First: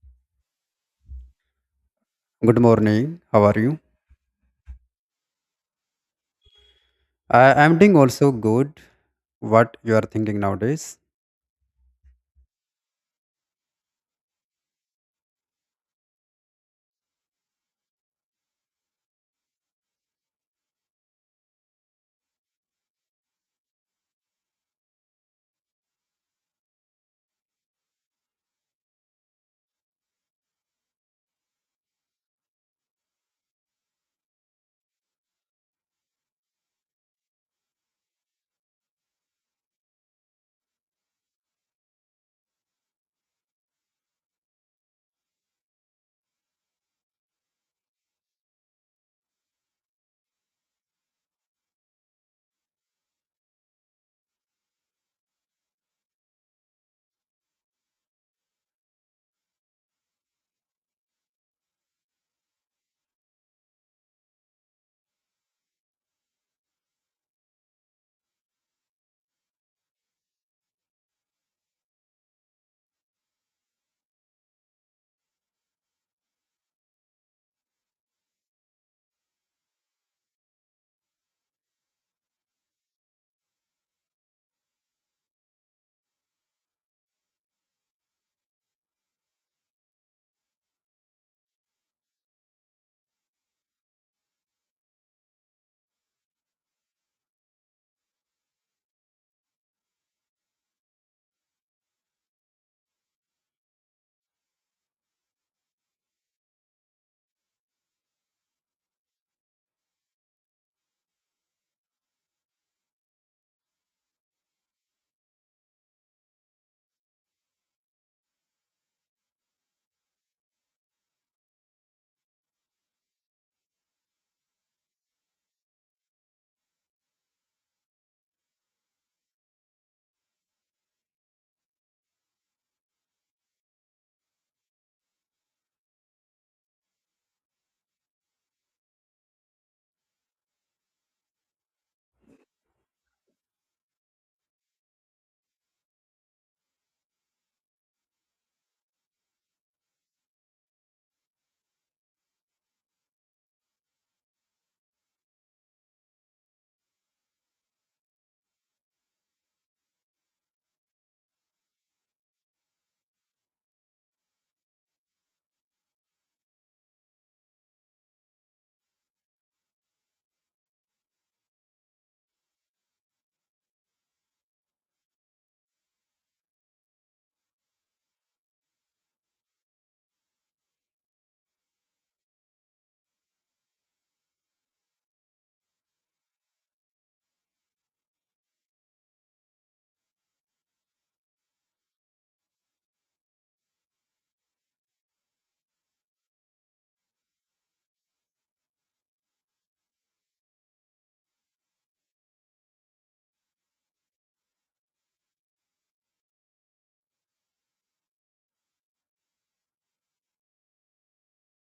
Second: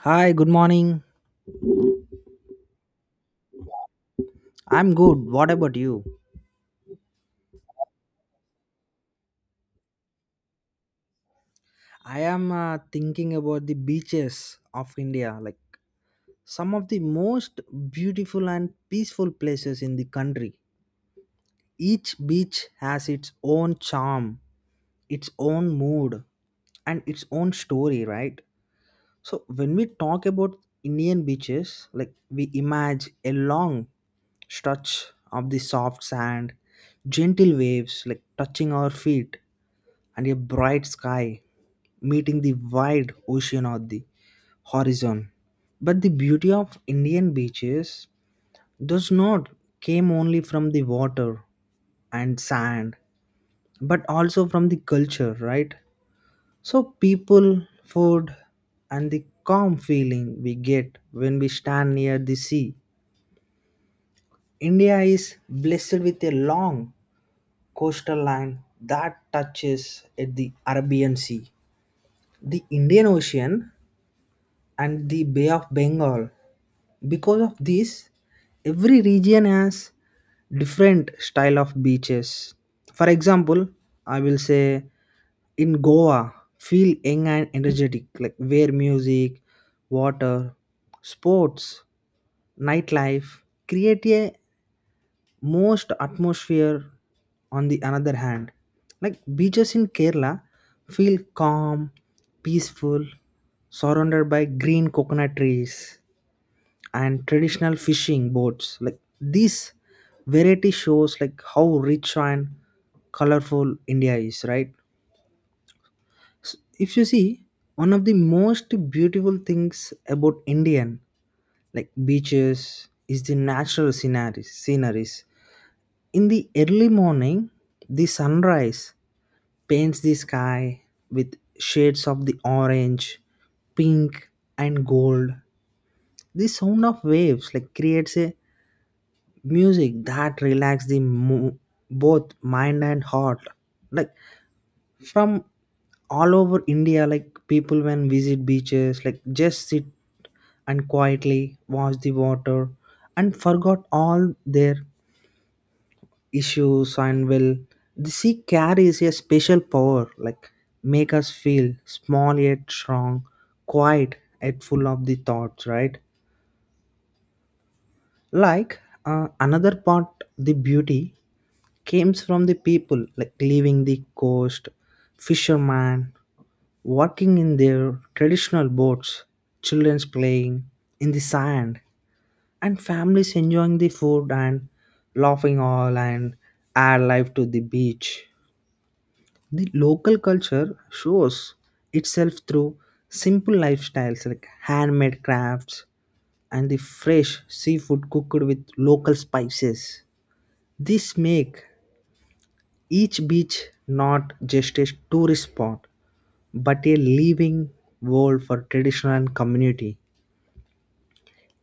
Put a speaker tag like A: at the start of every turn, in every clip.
A: Hi, good morning.
B: Good morning. How are you?
A: I'm good. What about you?
B: I am doing also good. What you are thinking nowadays?
A: I am thinking about the beaches of India, like some of the most beautiful and peaceful places in the country. Each beach has its own charm, its own mood, and its own story, right? So, when we talk about Indian beaches, like we imagine a long stretch of the soft sand, gentle waves like touching our feet, and a bright sky meeting the wide ocean or the horizon. But the beauty of Indian beaches does not came only from the water and sand, but also from the culture, right? So people, food, and the calm feeling we get when we stand near the sea. India is blessed with a long coastal line that touches at the Arabian Sea, the Indian Ocean, and the Bay of Bengal. Because of this, every region has different style of beaches. For example, I will say in Goa, feel young and energetic, like where music, water, sports, nightlife create a most atmosphere on the another hand. Like beaches in Kerala feel calm, peaceful, surrounded by green coconut trees and traditional fishing boats, like these variety shows like how rich and colorful India is, right? If you see, one of the most beautiful things about Indian like beaches is the natural sceneries. In the early morning, the sunrise paints the sky with shades of the orange, pink, and gold. The sound of waves like creates a music that relax the both mind and heart, like from all over India, like people when visit beaches like just sit and quietly watch the water and forgot all their issues and will. The sea carries a special power like make us feel small yet strong, quiet yet full of the thoughts, right? Like another part, the beauty comes from the people like leaving the coast, fishermen working in their traditional boats, children's playing in the sand, and families enjoying the food and laughing all and add life to the beach. The local culture shows itself through simple lifestyles like handmade crafts and the fresh seafood cooked with local spices. This make each beach not just a tourist spot, but a living world for tradition and community.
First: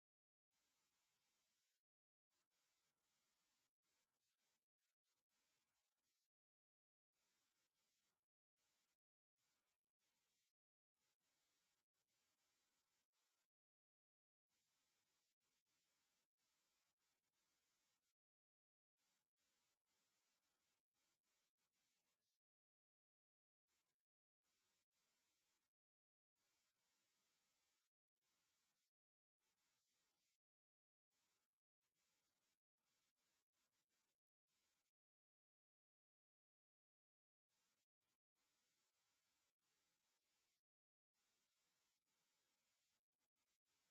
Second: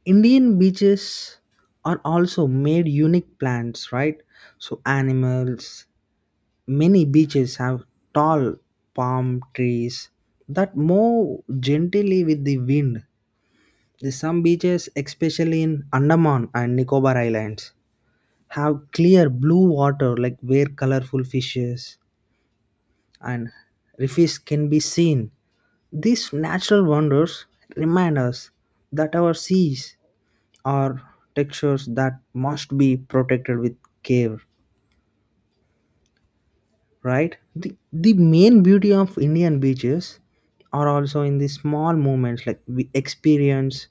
A: Indian beaches are also made unique plants, right? So animals, many beaches have tall palm trees that move gently with the wind. The some beaches, especially in Andaman and Nicobar Islands, have clear blue water like where colorful fishes and reefs can be seen. These natural wonders remind us that our seas are textures that must be protected with care, right? The main beauty of Indian beaches are also in the small moments like we experience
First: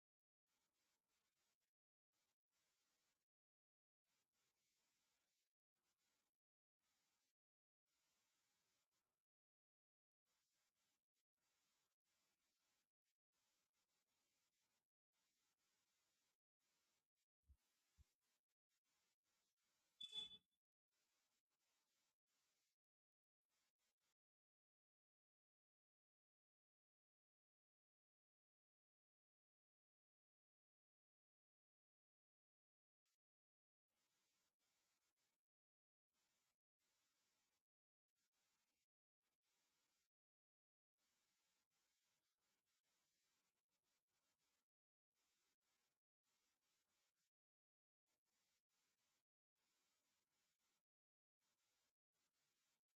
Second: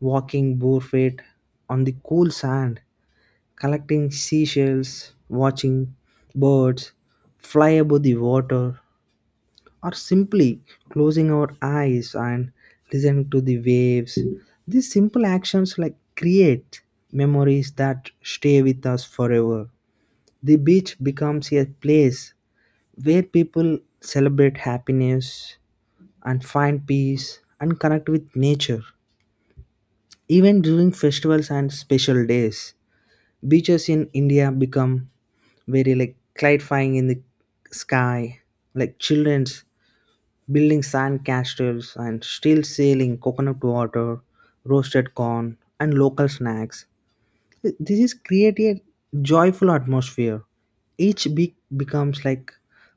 A: walking barefoot on the cool sand, collecting seashells, watching birds fly above the water, or simply closing our eyes and listening to the waves. These simple actions like create memories that stay with us forever. The beach becomes a place where people celebrate happiness and find peace and connect with nature. Even during festivals and special days, beaches in India become very like clarifying in the sky, like children's building sand castles and still selling coconut water, roasted corn, and local snacks. This is creating a joyful atmosphere. Each big becomes like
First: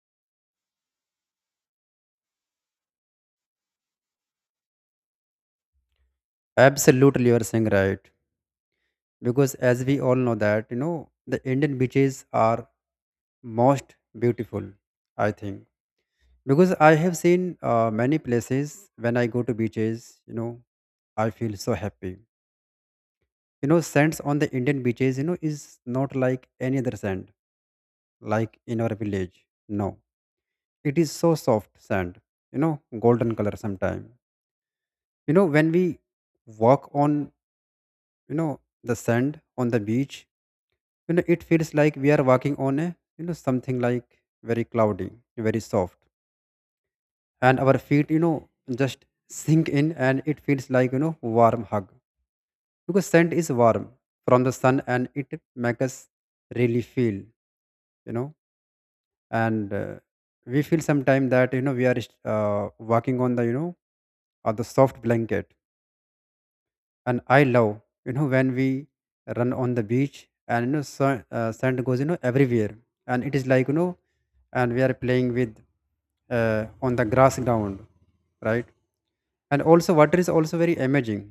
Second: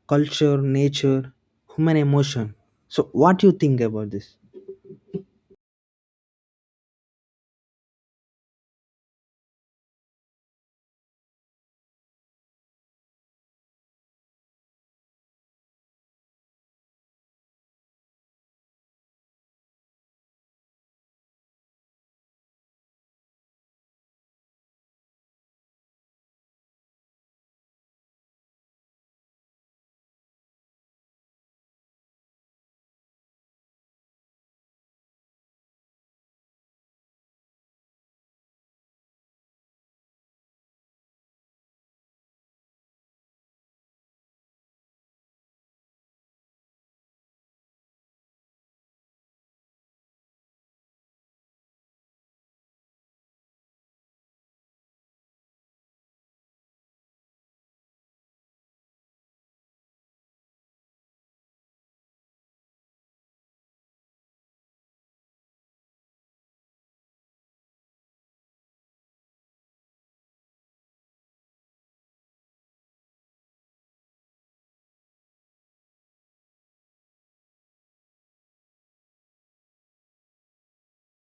A: culture, nature, human emotion. So, what do you think about this?
B: Absolutely, you are saying right. Because as we all know that you know the Indian beaches are most beautiful. I think because I have seen many places when I go to beaches. You know, I feel so happy. You know, sands on the Indian beaches. You know, is not like any other sand like in our village. No, it is so soft sand. You know, golden color sometime you know when we walk on you know the sand on the beach you know it feels like we are walking on a you know something like very cloudy very soft and our feet you know just sink in and it feels like you know warm hug because sand is warm from the sun and it makes us really feel you know. And we feel sometimes that you know we are uh, walking on the you know or the soft blanket. And I love you know when we run on the beach and you know sand, sand goes you know everywhere and it is like you know and we are playing with on the grass ground, right? And also water is also very amazing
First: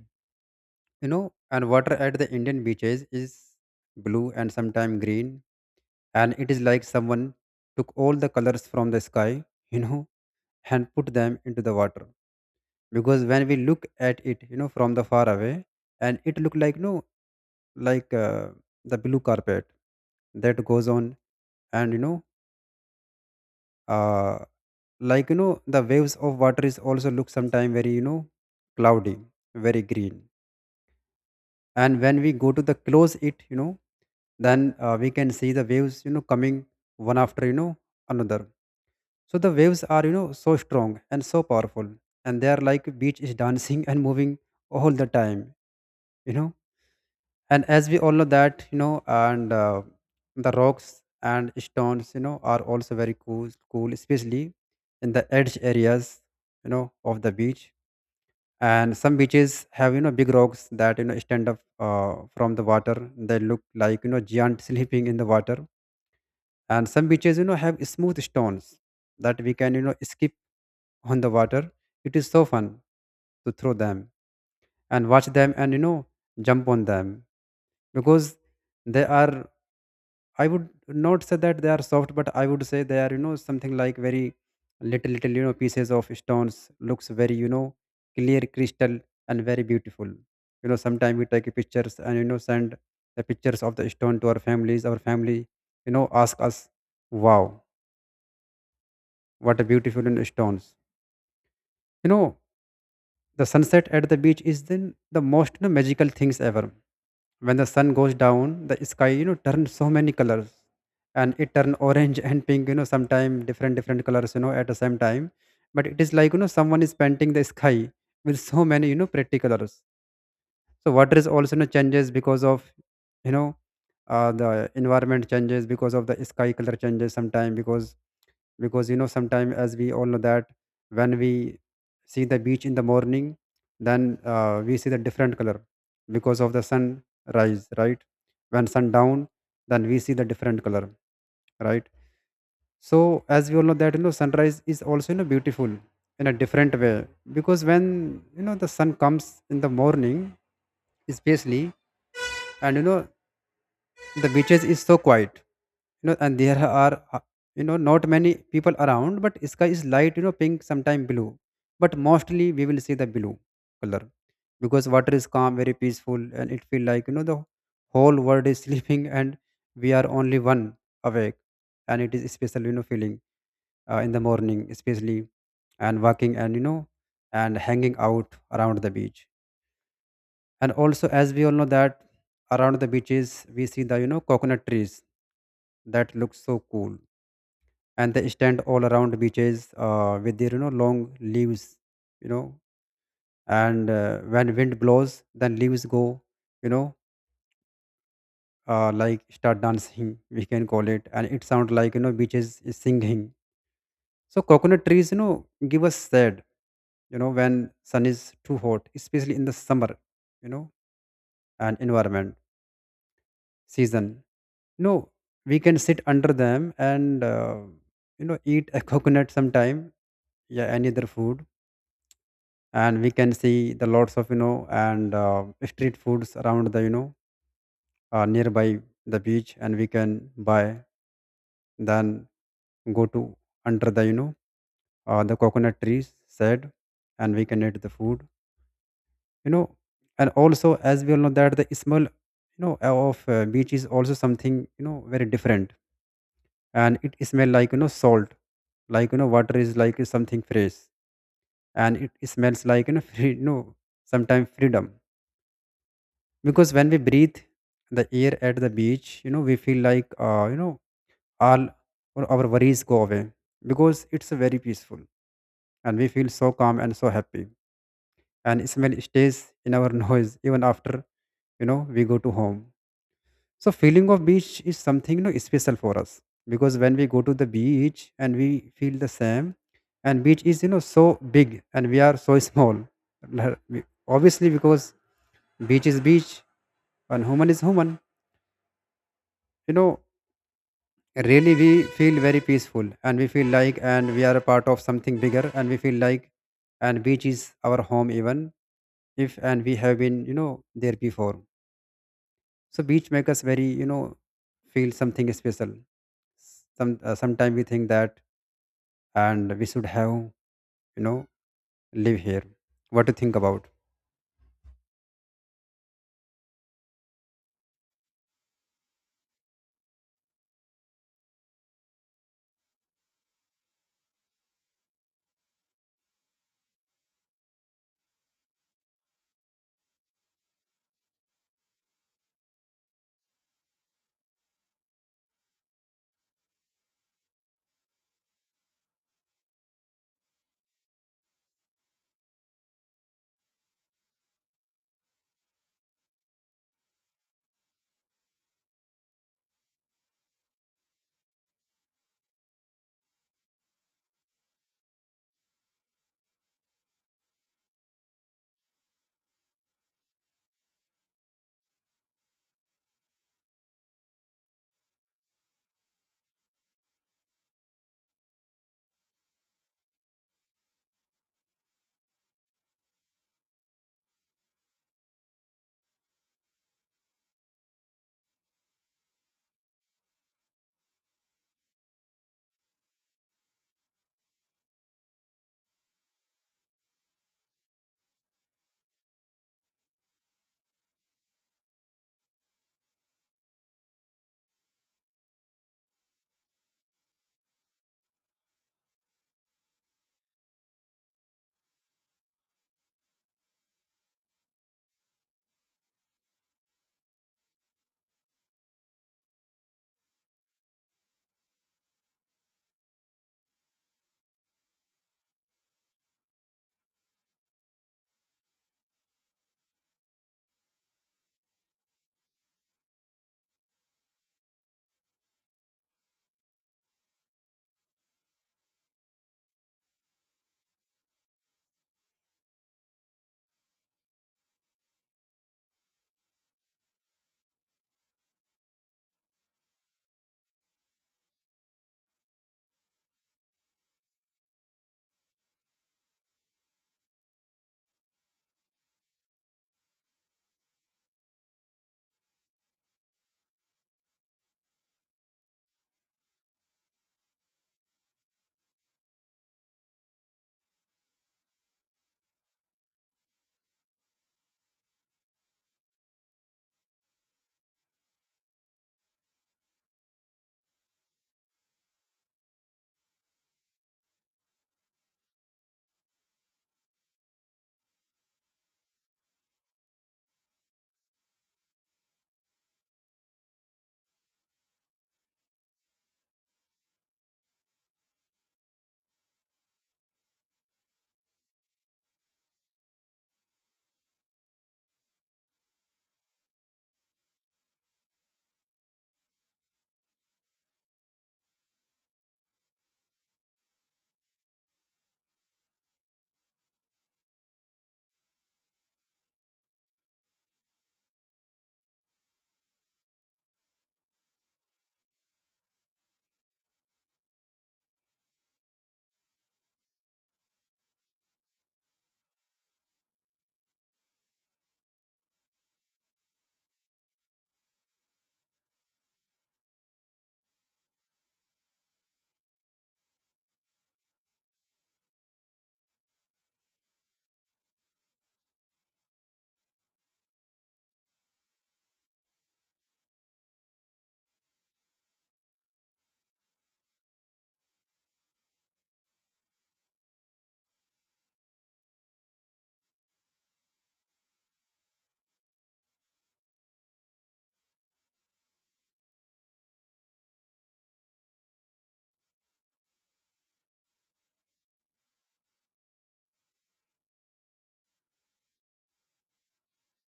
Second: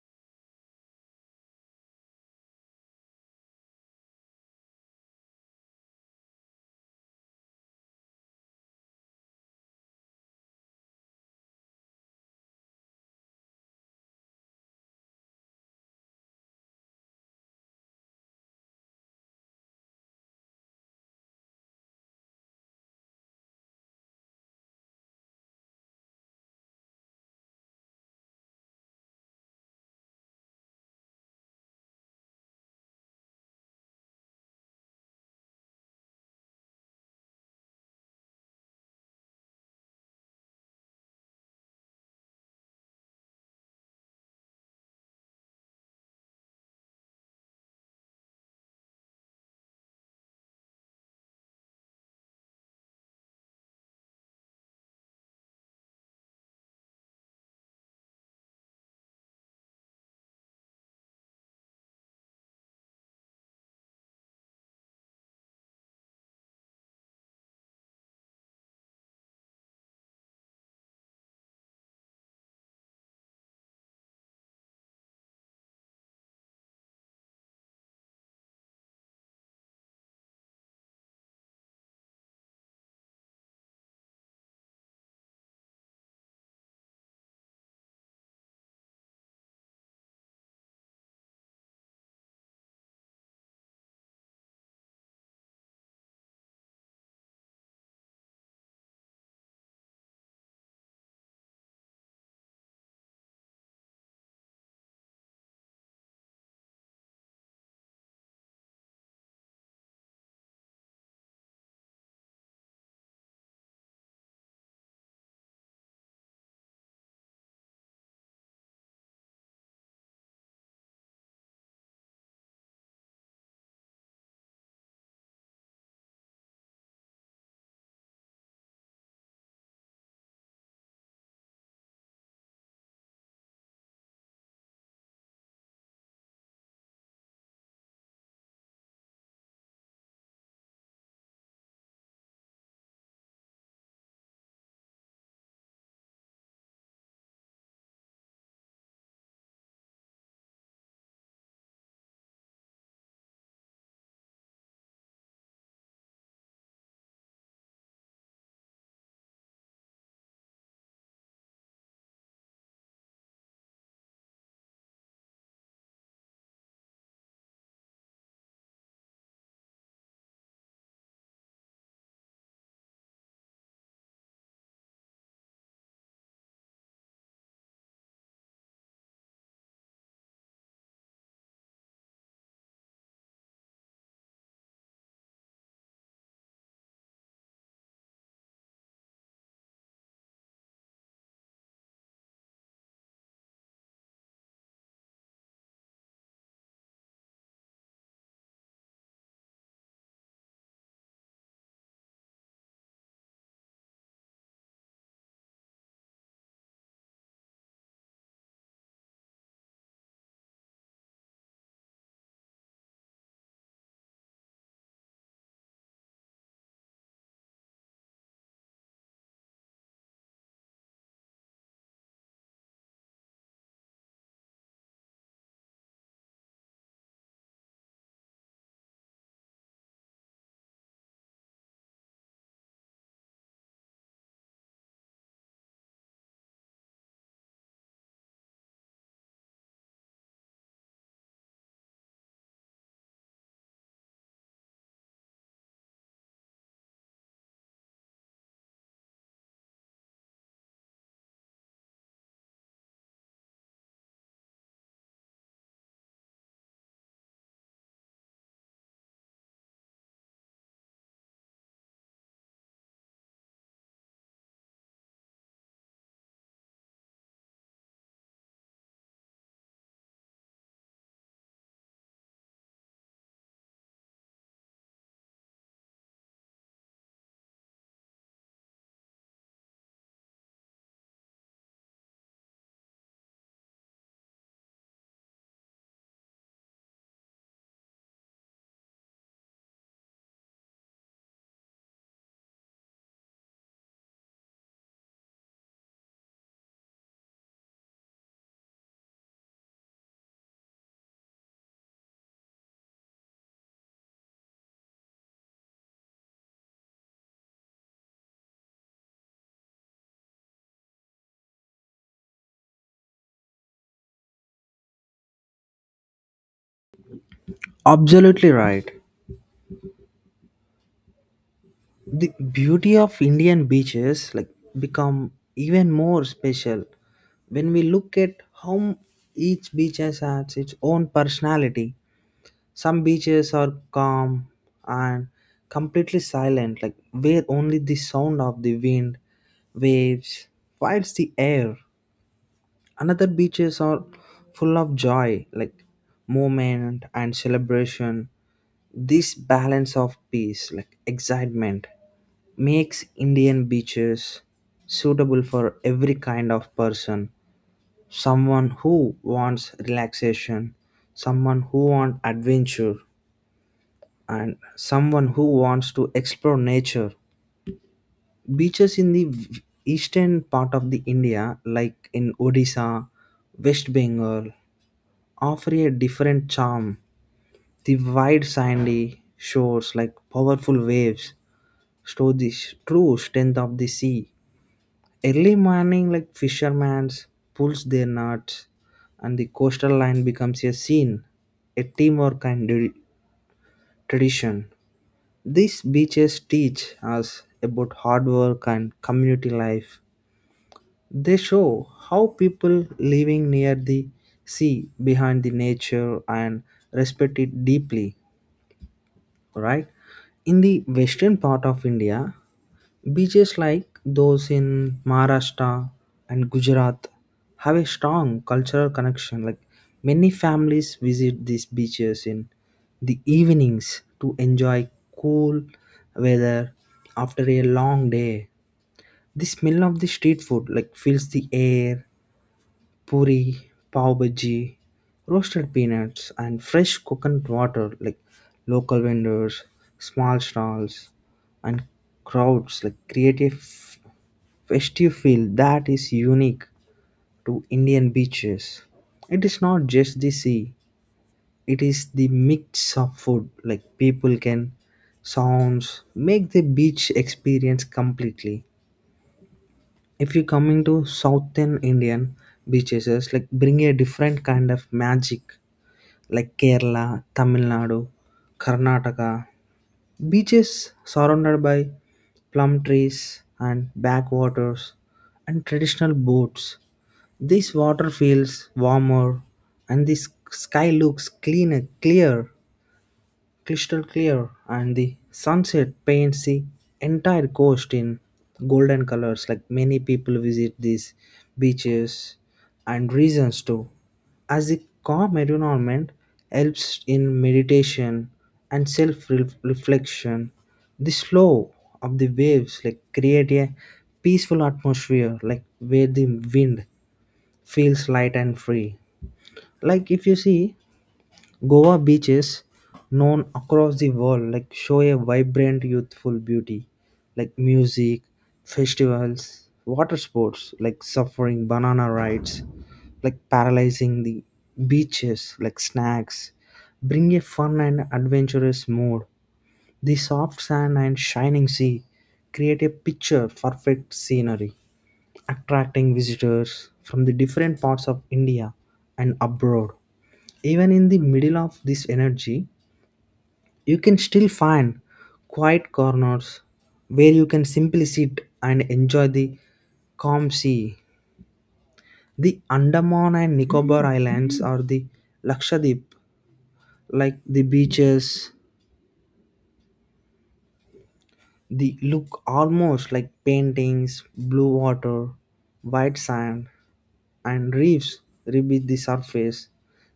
B: you know. And water at the Indian beaches is blue and sometimes green, and it is like someone took all the colors from the sky you know and put them into the water, because when we look at it you know from the far away and it look like no, like the blue carpet that goes on. And you know uh, like you know the waves of water is also look sometime very you know cloudy, very green. And when we go to the close it you know then we can see the waves you know coming one after you know another. So the waves are you know so strong and so powerful, and they are like beach is dancing and moving all the time you know. And as we all know that you know, and the rocks and stones you know are also very cool especially in the edge areas you know of the beach. And some beaches have you know big rocks that you know stand up from the water. They look like you know giant sleeping in the water. And some beaches you know have smooth stones that we can you know skip on the water. It is so fun to throw them and watch them and you know jump on them, because they are, I would not say that they are soft, but I would say they are, you know, something like very little, little, you know, pieces of stones. Looks very, you know, clear crystal and very beautiful. You know, sometimes we take pictures and you know send the pictures of the stone to our families. Our family, you know, ask us, "Wow, what a beautiful you know, stones!" You know, the sunset at the beach is then the most you know, magical things ever. When the sun goes down the sky you know turns so many colors, and it turn orange and pink you know sometime different different colors you know at the same time, but it is like you know someone is painting the sky with so many you know pretty colors. So water is also you know, changes because of you know the environment changes because of the sky color changes sometime, because you know sometimes as we all know that when we see the beach in the morning then we see the different color because of the sunrise, right? When sundown then we see the different color, right? So as we all know that you know sunrise is also you know beautiful in a different way, because when you know the sun comes in the morning especially, and you know the beaches is so quiet you know, and there are you know not many people around, but sky is light you know pink sometime blue, but mostly we will see the blue color, because water is calm very peaceful and it feel like you know the whole world is sleeping and we are only one awake, and it is special you know feeling in the morning especially, and walking and you know and hanging out around the beach. And also as we all know that around the beaches we see the you know coconut trees that looks so cool, and they stand all around beaches with their you know long leaves you know. And when wind blows then leaves go you know like start dancing, we can call it, and it sounds like you know beaches is singing. So coconut trees you know give us shade you know when sun is too hot especially in the summer you know, and environment season you know we can sit under them and you know eat a coconut sometime, yeah, any other food. And we can see the lots of you know and street foods around the you know nearby the beach, and we can buy then go to under the you know the coconut trees said, and we can eat the food you know. And also as we all know that the smell you know of beach is also something you know very different, and it smell like you know salt, like you know water is like something fresh, and it smells like you know free you know, sometimes freedom, because when we breathe the air at the beach you know we feel like you know all all our worries go away, because it's very peaceful and we feel so calm and so happy, and smell stays in our nose even after you know we go to home. So feeling of beach is something you know special for us, because when we go to the beach and we feel the same, and beach is you know so big and we are so small obviously, because beach is beach and human is human you know. Really we feel very peaceful and we feel like and we are a part of something bigger, and we feel like and beach is our home even if and we have been you know there before. So beach make us very you know feel something special. Sometime we think that and we should have you know live here. What to think about?
A: Absolutely right. The beauty of Indian beaches like become even more special when we look at how each beach has its own personality. Some beaches are calm and completely silent, like where only the sound of the wind, waves, fights the air. Another beaches are full of joy, like movement and celebration. This balance of peace, like excitement, makes Indian beaches suitable for every kind of person. Someone who wants relaxation, someone who wants adventure, and someone who wants to explore nature. Beaches in the eastern part of the India, like in Odisha, West Bengal, offer a different charm. The wide sandy shores, like powerful waves, show the true strength of the sea. Early morning, like fishermen pulls their nets, and the coastal line becomes a scene, a teamwork and tradition. These beaches teach us about hard work and community life. They show how people living near the sea, behind the nature, and respect it deeply, right? In the western part of India, beaches like those in Maharashtra and Gujarat have a strong cultural connection. Like many families visit these beaches in the evenings to enjoy cool weather after a long day. The smell of the street food like fills the air, puri, pav bhaji, roasted peanuts, and fresh coconut water, like local vendors, small stalls, and crowds like create a festive feel that is unique to Indian beaches. It is not just the sea, it is the mix of food like people can sounds make the beach experience completely. If you coming to southern Indian beaches, it's like bring a different kind of magic, like Kerala, Tamil Nadu, Karnataka beaches surrounded by plum trees and backwaters and traditional boats. This water feels warmer and this sky looks cleaner, clear, crystal clear, and the sunset paints the entire coast in golden colors, like many people visit these beaches, and reasons too, as the calm environment helps in meditation and self-reflection. The slow of the waves like create a peaceful atmosphere, like where the wind feels light and free. Like if you see Goa beaches, known across the world, like show a vibrant, youthful beauty, like music, festivals, water sports, like suffering banana rides, like paralyzing the beaches, like snacks, bring a fun and adventurous mood. The soft sand and shining sea create a picture perfect scenery, attracting visitors from the different parts of India and abroad. Even in the middle of this energy, you can still find quiet corners where you can simply sit and enjoy the calm sea. The Andaman and Nicobar Islands or the Lakshadweep, like the beaches, they look almost like paintings, blue water, white sand, and reefs rebeat the surface.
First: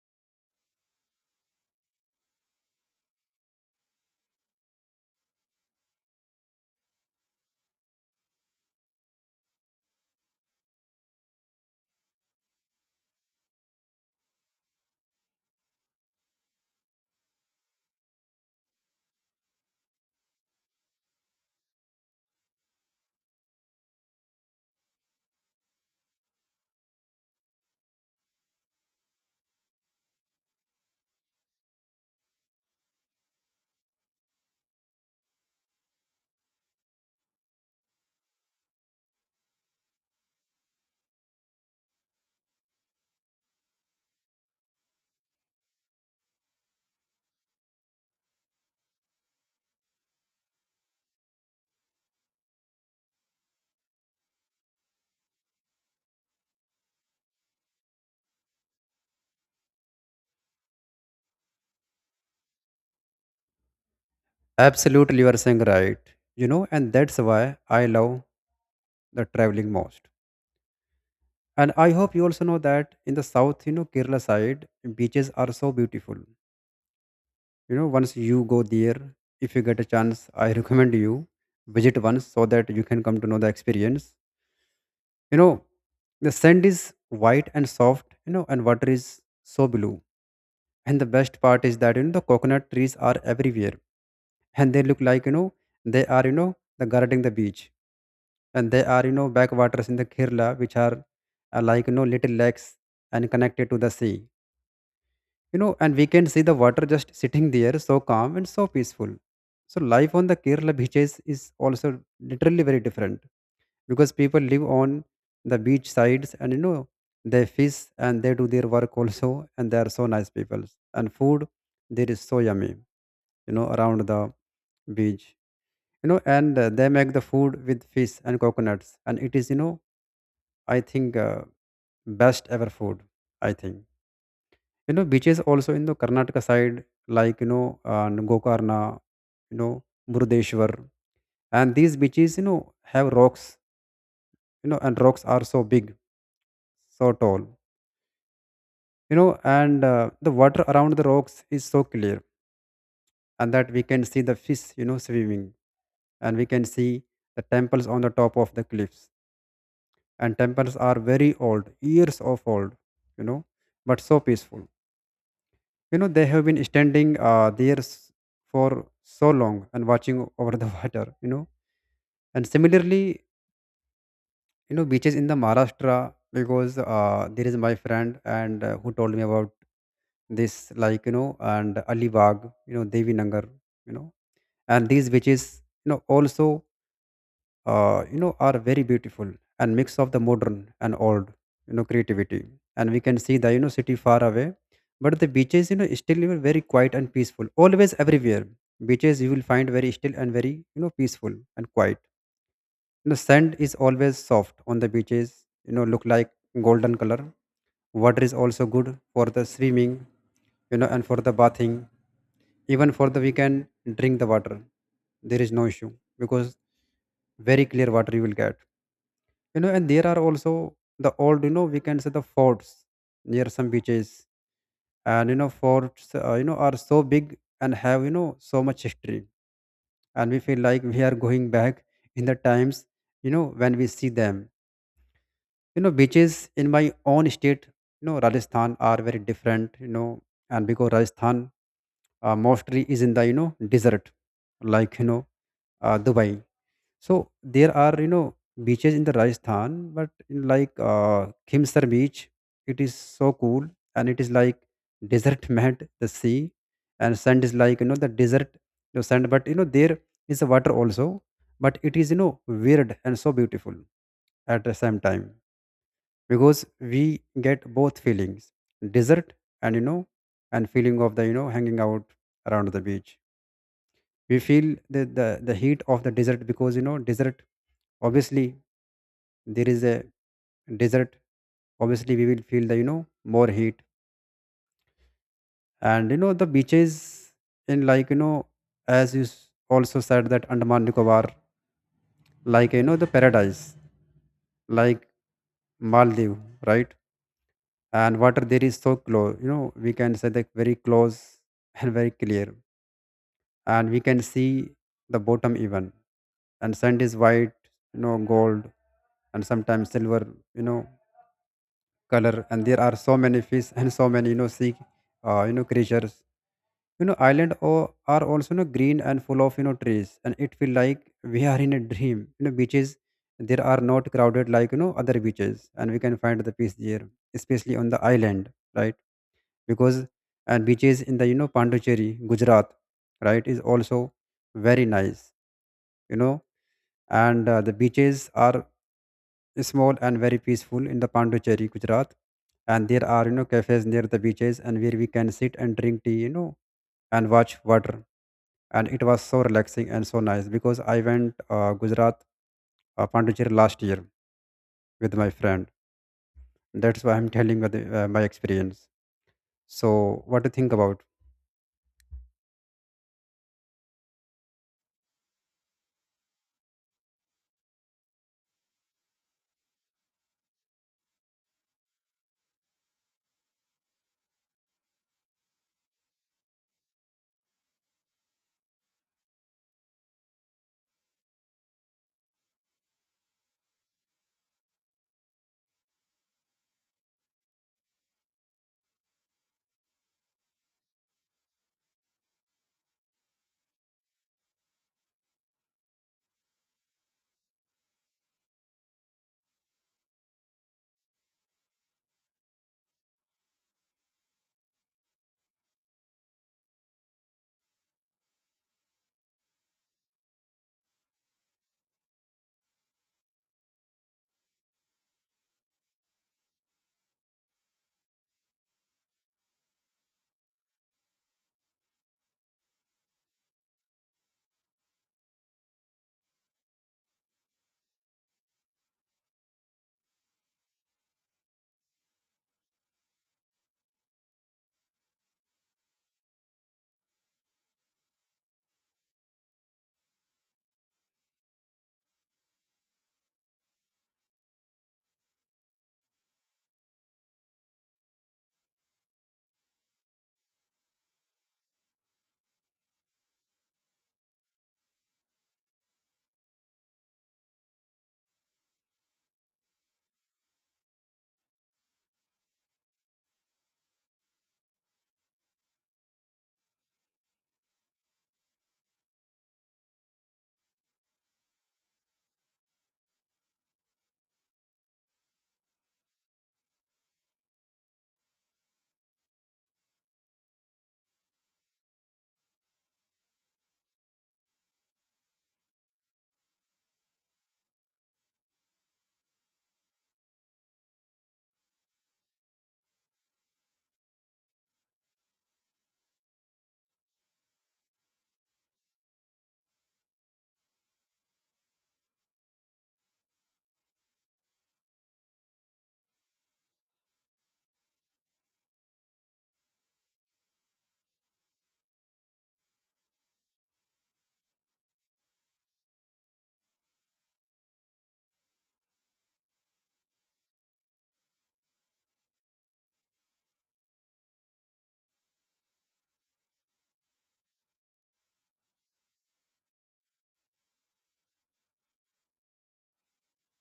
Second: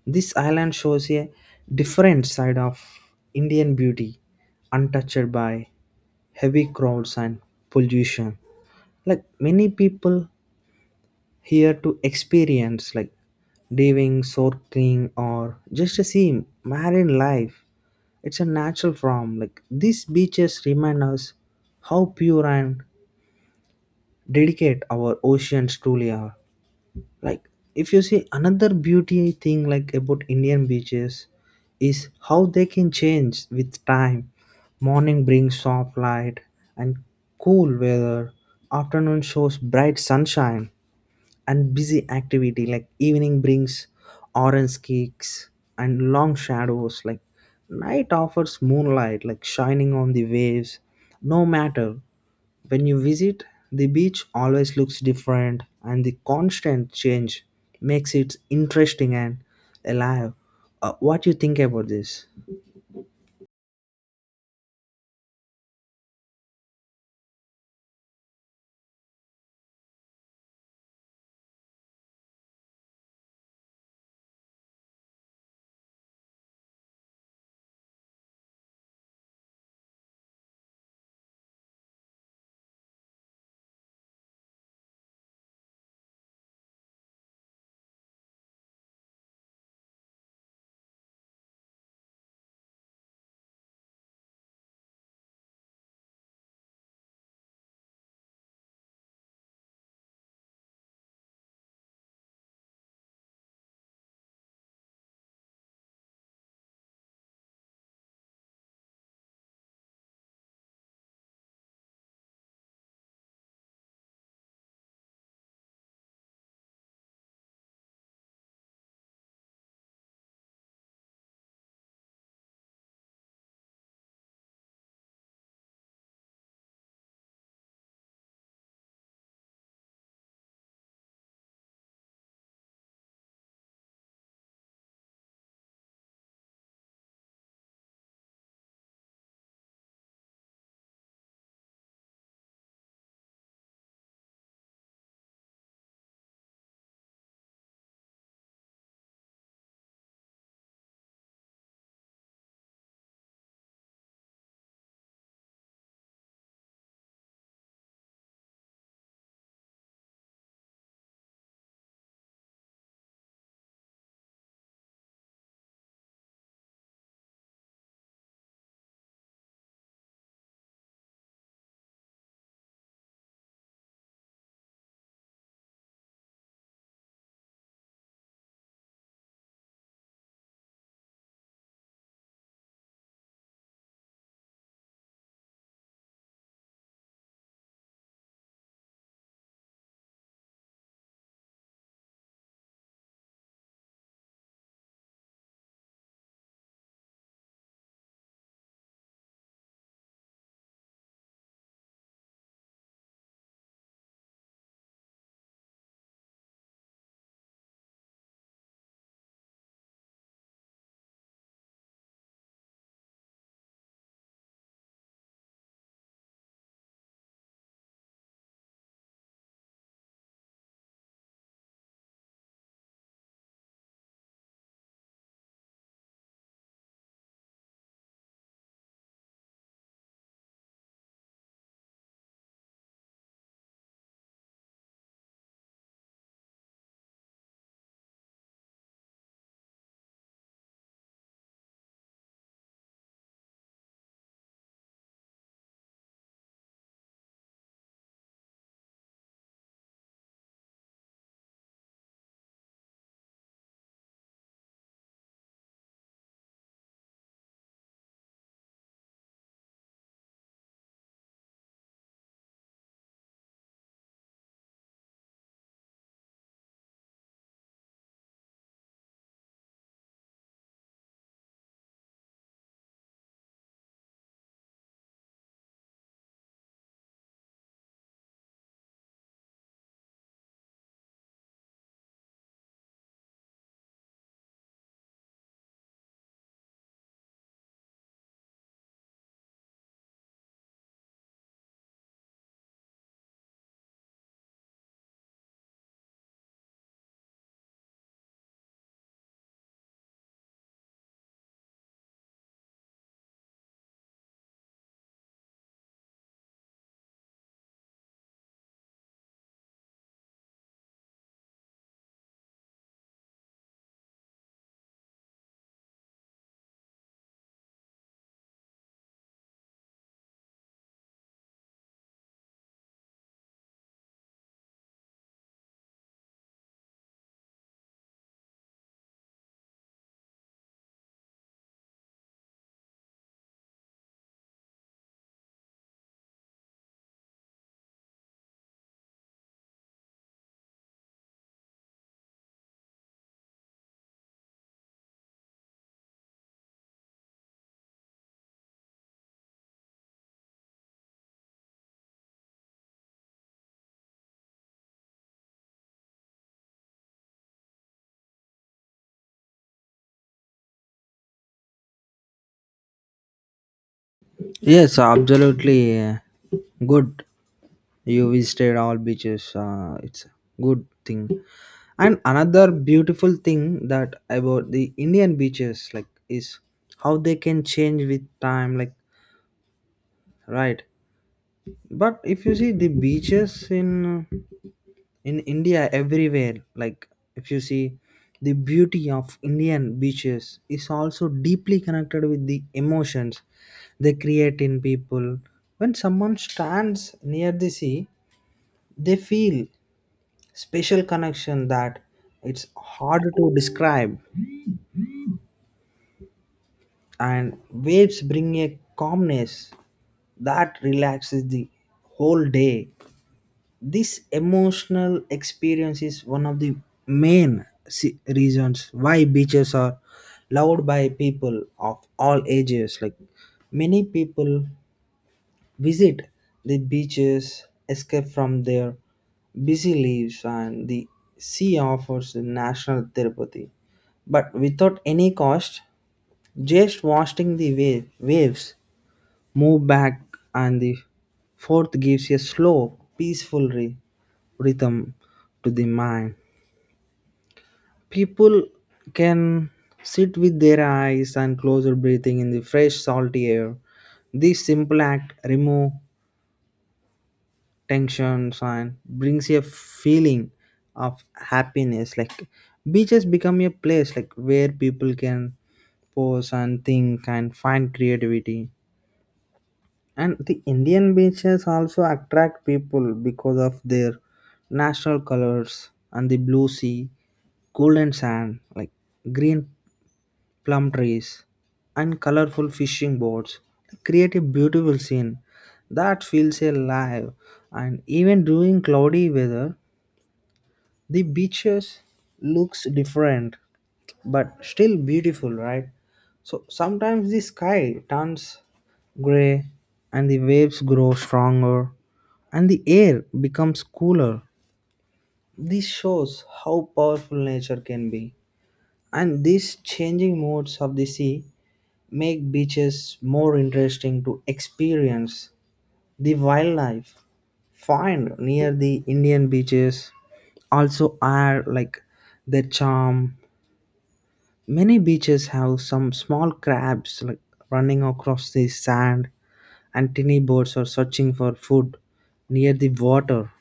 A: This island shows a different side of Indian beauty, untouched by heavy crowds and pollution. Like many people here to experience like diving, snorkeling, or just to see marine life. It's a natural form. Like these beaches remind us how pure and delicate our oceans truly are. Like if you see another beauty thing like about Indian beaches is how they can change with time. Morning brings soft light and cool weather, afternoon shows bright sunshine and busy activity, like evening brings orange cakes and long shadows, like night offers moonlight like shining on the waves. No matter when you visit, the beach always looks different, and the constant change makes it interesting and alive. What you think about this?
B: Absolutely you are saying right you know, and that's why I love the traveling most. And I hope you also know that in the south, you know, Kerala side, beaches are so beautiful. You know, once you go there, if you get a chance, I recommend you visit once so that you can come to know the experience. You know, the sand is white and soft, you know, and water is so blue. And the best part is that, you know, the coconut trees are everywhere and they look like, you know, they are, you know, the guarding the beach. And they are, you know, backwaters in the Kerala, which are like, you know, little lakes and connected to the sea you know. And we can see the water just sitting there so calm and so peaceful. So life on the Kerala beaches is also literally very different, because people live on the beach sides and you know they fish and they do their work also, and they are so nice people. And food there is so yummy you know around the beach you know. And they make the food with fish and coconuts, and it is you know, I think best ever food I think. You know beaches also in the Karnataka side, like you know Gokarna, you know, Murdeshwar, and these beaches you know have rocks you know, and rocks are so big, so tall you know. And the water around the rocks is so clear, and that we can see the fish you know swimming. And we can see the temples on the top of the cliffs, and temples are very old, years of old you know, but so peaceful you know. They have been standing there for so long and watching over the water you know. And similarly you know beaches in the Maharashtra, because there is my friend and who told me about this like you know, and Alibag, you know, Devi Nangar, you know, and these beaches you know also you know are very beautiful, and mix of the modern and old you know creativity. And we can see the you know city far away, but the beaches you know still you know, very quiet and peaceful always. Everywhere beaches you will find very still and very you know peaceful and quiet. Sand is always soft on the beaches, look like golden color. Water is also good for the swimming, and for the bathing, even for the, we can drink the water. There is no issue because very clear water you will get. And there are also the old, we can say, the forts near some beaches. And forts, are so big and have so much history, and we feel like we are going back in the times, when we see them. Beaches in my own state, Rajasthan, are very different. And because Rajasthan, mostly is in the, desert, like, Dubai. So there are, beaches in the Rajasthan, but in, like, Khimsar beach, it is so cool. And it is like desert mat the sea, and sand is like, the desert the sand, but, there is a water also, but it is, weird and so beautiful at the same time, because we get both feelings: desert, and you know and feeling of the, hanging out around the beach. We feel the heat of the desert, because, desert, obviously, there is a desert, obviously we will feel the, more heat. And, the beaches in, like, as you also said, that Andaman Nicobar, like, the paradise, like Maldives, right? And water there is so close, we can say that, very close, and very clear, and we can see the bottom even. And sand is white, gold, and sometimes silver, you know color. And there are so many fish and so many, sea creatures. Island are also, green and full of, trees, and it feel like we are in a dream. Beaches there are not crowded like, other beaches, and we can find the peace there, especially on the island, right? Because, and beaches in the, Pondicherry, Gujarat, right, is also very nice you know and the beaches are small and very peaceful in the Pondicherry, Gujarat. And there are, cafes near the beaches and where we can sit and drink tea, and watch water. And it was so relaxing and so nice, because I went Gujarat, Pondicherry last year with my friend. That's why I'm telling you my experience. So, what do you think about?
A: Yes, absolutely. Good. You visited all beaches. It's a good thing. And another beautiful thing that about the Indian beaches, like, is how they can change with time. Like, right. But if you see the beaches in India everywhere, like if you see, the beauty of Indian beaches is also deeply connected with the emotions they create in people. When someone stands near the sea, they feel special connection that it's hard to describe, and waves bring a calmness that relaxes the whole day. This emotional experience is one of the main reasons why beaches are loved by people of all ages. Like many people visit the beaches escape from their busy lives and the sea offers the national therapy but without any cost. Just watching the waves move back and the fourth gives a slow peaceful rhythm to the mind. People can sit with their eyes and closer breathing in the fresh salty air. This simple act remove tensions and brings a feeling of happiness, like beaches become a place like where people can pose and think and find creativity. And the Indian beaches also attract people because of their national colors and the blue sea, golden sand, like green plum trees and colorful fishing boats create a beautiful scene that feels alive. And even during cloudy weather, the beaches looks different, but still beautiful, right? So sometimes the sky turns gray and the waves grow stronger and the air becomes cooler. This shows how powerful nature can be. And these changing modes of the sea make beaches more interesting to experience. The wildlife found near the Indian beaches also are like their charm. Many beaches have some small crabs like running across the sand and tiny birds are searching for food near the water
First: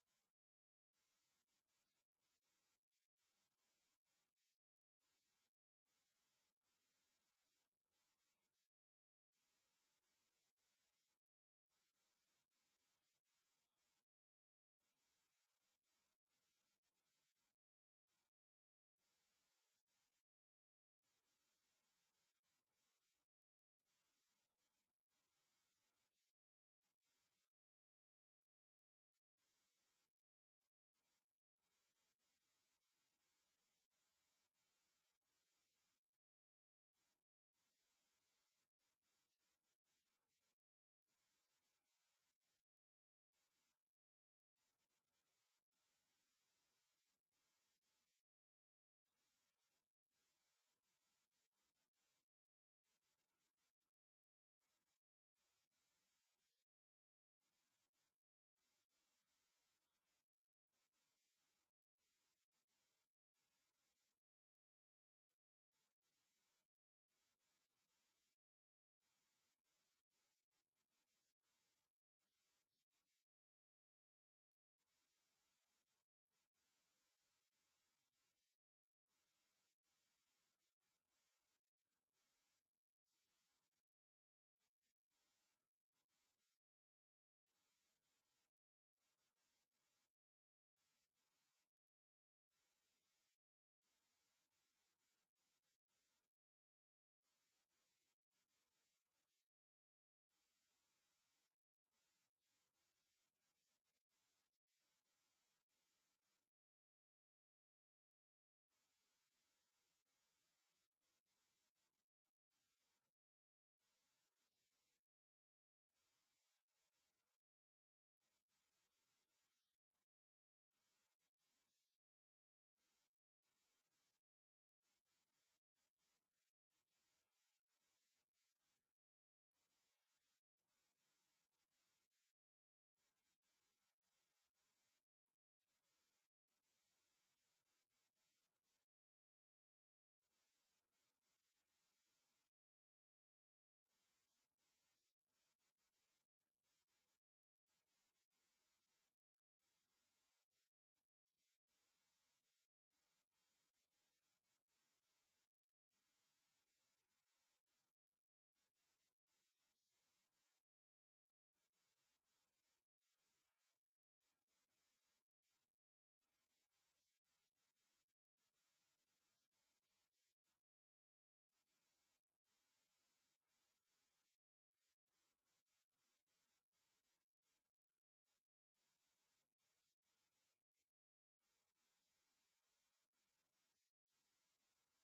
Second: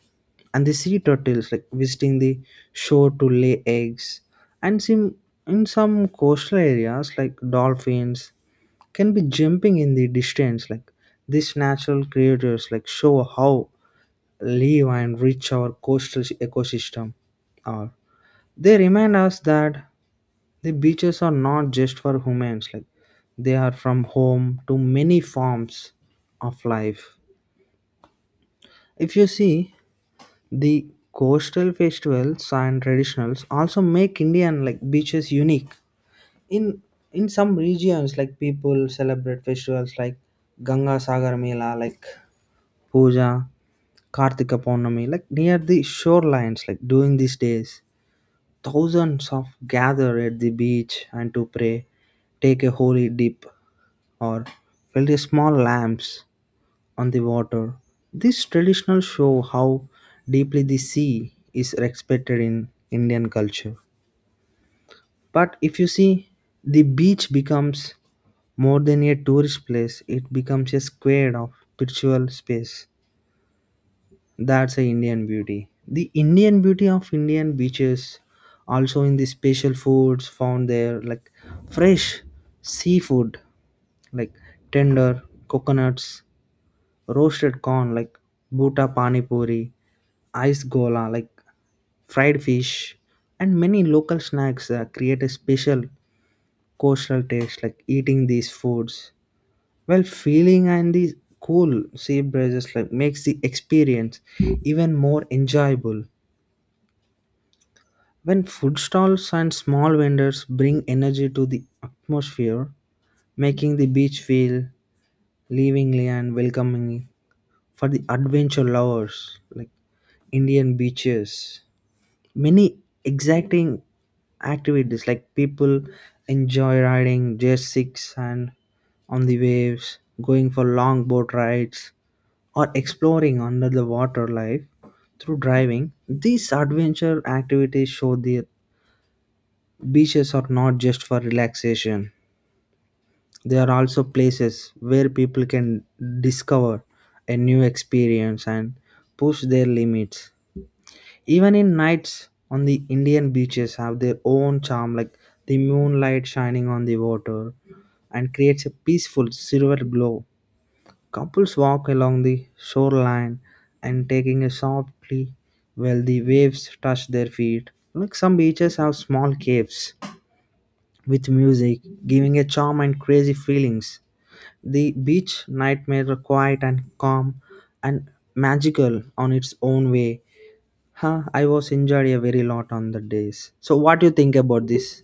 A: and the sea turtles like visiting the shore to lay eggs, and some in some coastal areas like dolphins can be jumping in the distance, like these natural creatures like show how live and rich our coastal ecosystem are. They remind us that the beaches are not just for humans, like they are from home to many forms of life. If you see, the coastal festivals and traditionals also make Indian like beaches unique. In in some regions like people celebrate festivals like Ganga Sagar Mela, like Puja, Kartika Purnami, like near the shorelines, like during these days. Thousands of gather at the beach and to pray, take a holy dip, or felt small lamps on the water. These traditions show how deeply the sea is respected in Indian culture. But if you see, the beach becomes more than a tourist place, it becomes a square of spiritual space. That's the Indian beauty. The Indian beauty of Indian beaches also in the special foods found there, like fresh seafood, like tender coconuts, roasted corn, like bhuta pani puri, ice gola, like fried fish, and many local snacks create a special coastal taste. Like eating these foods, well, feeling and these cool sea breezes like makes the experience even more enjoyable. When food stalls and small vendors bring energy to the atmosphere, making the beach feel livingly and welcoming for the adventure lovers. Like Indian beaches. Many exciting activities like people enjoy riding jet skis and on the waves, going for long boat rides, or exploring under the water life through driving. These adventure activities show the beaches are not just for relaxation. They are also places where people can discover a new experience and push their limits. Even in nights on the Indian beaches have their own charm, like the moonlight shining on the water and creates a peaceful silver glow. Couples walk along the shoreline and taking a softly while the waves touch their feet. Like some beaches have small caves with music, giving a charm and crazy feelings. The beach nightmare are quiet and calm and magical on its own way. Huh, I was injured a very lot on the days. So what do you think about this?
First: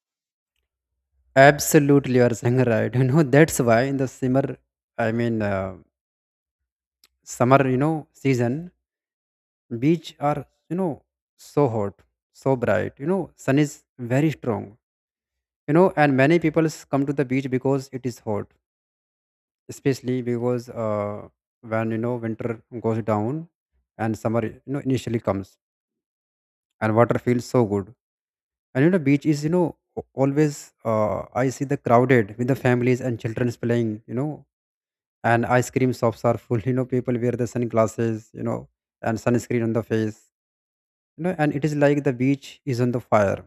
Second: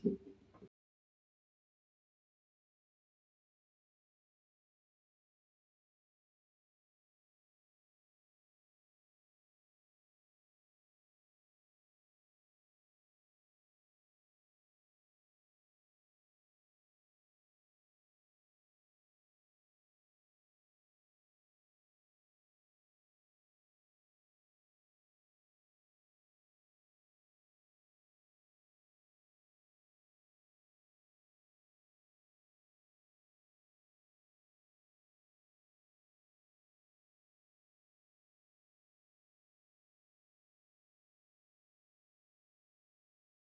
B: Absolutely, you are saying right. That's why in the summer, I mean, summer, season, beach are, so hot, so bright. Sun is very strong, and many people come to the beach because it is hot, especially because, when, winter goes down and summer, initially comes, and water feels so good. And, beach is, always I see the crowded with the families and children's playing. And ice cream shops are full, people wear the sunglasses, and sunscreen on the face, and it is like the beach is on the fire.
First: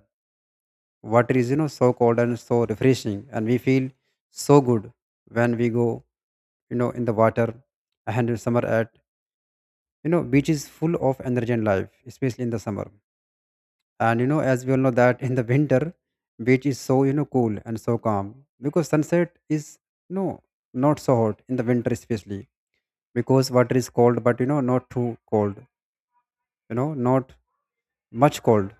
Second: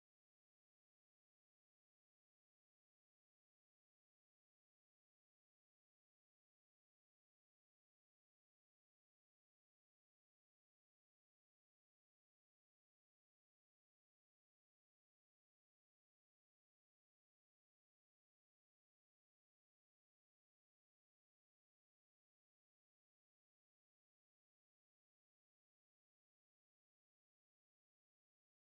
B: Water is, so cold and so refreshing, and we feel so good when we go, in the water. And in summer at, beach is full of energy and life, especially in the summer. And, as we all know, that in the winter, beach is so, cool and so calm, because sunset is, you know not so hot in the winter, especially because water is cold, but, not too cold, not much cold.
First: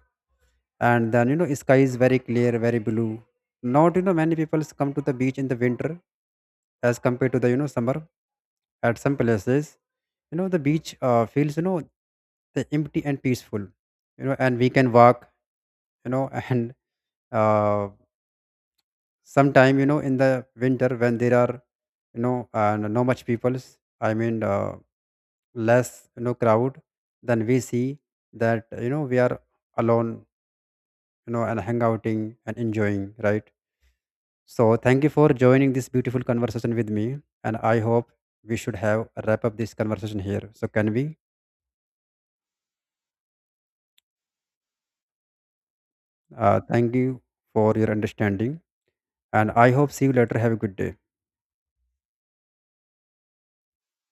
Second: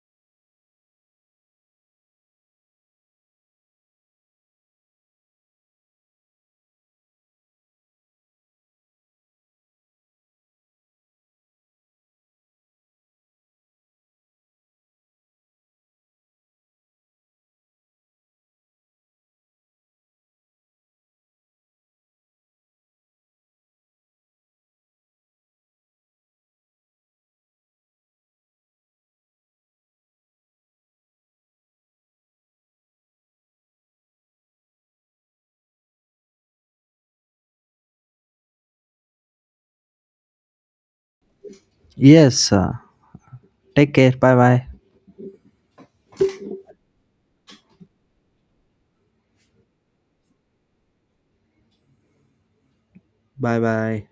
B: And then, sky is very clear, very blue. Not, many people come to the beach in the winter, as compared to the, summer. At some places, the beach feels, the empty and peaceful, and we can walk, and uh, sometime, in the winter, when there are, no much peoples, I mean, less, crowd, then we see that, we are alone, and hang outing and enjoying, right? So thank you for joining this beautiful conversation with me, and I hope we should have wrap up this conversation here. So can we?
A: Yes, take care. Bye bye.
B: Thank you for your understanding, and I hope see you later. Have a good day.
A: Bye bye.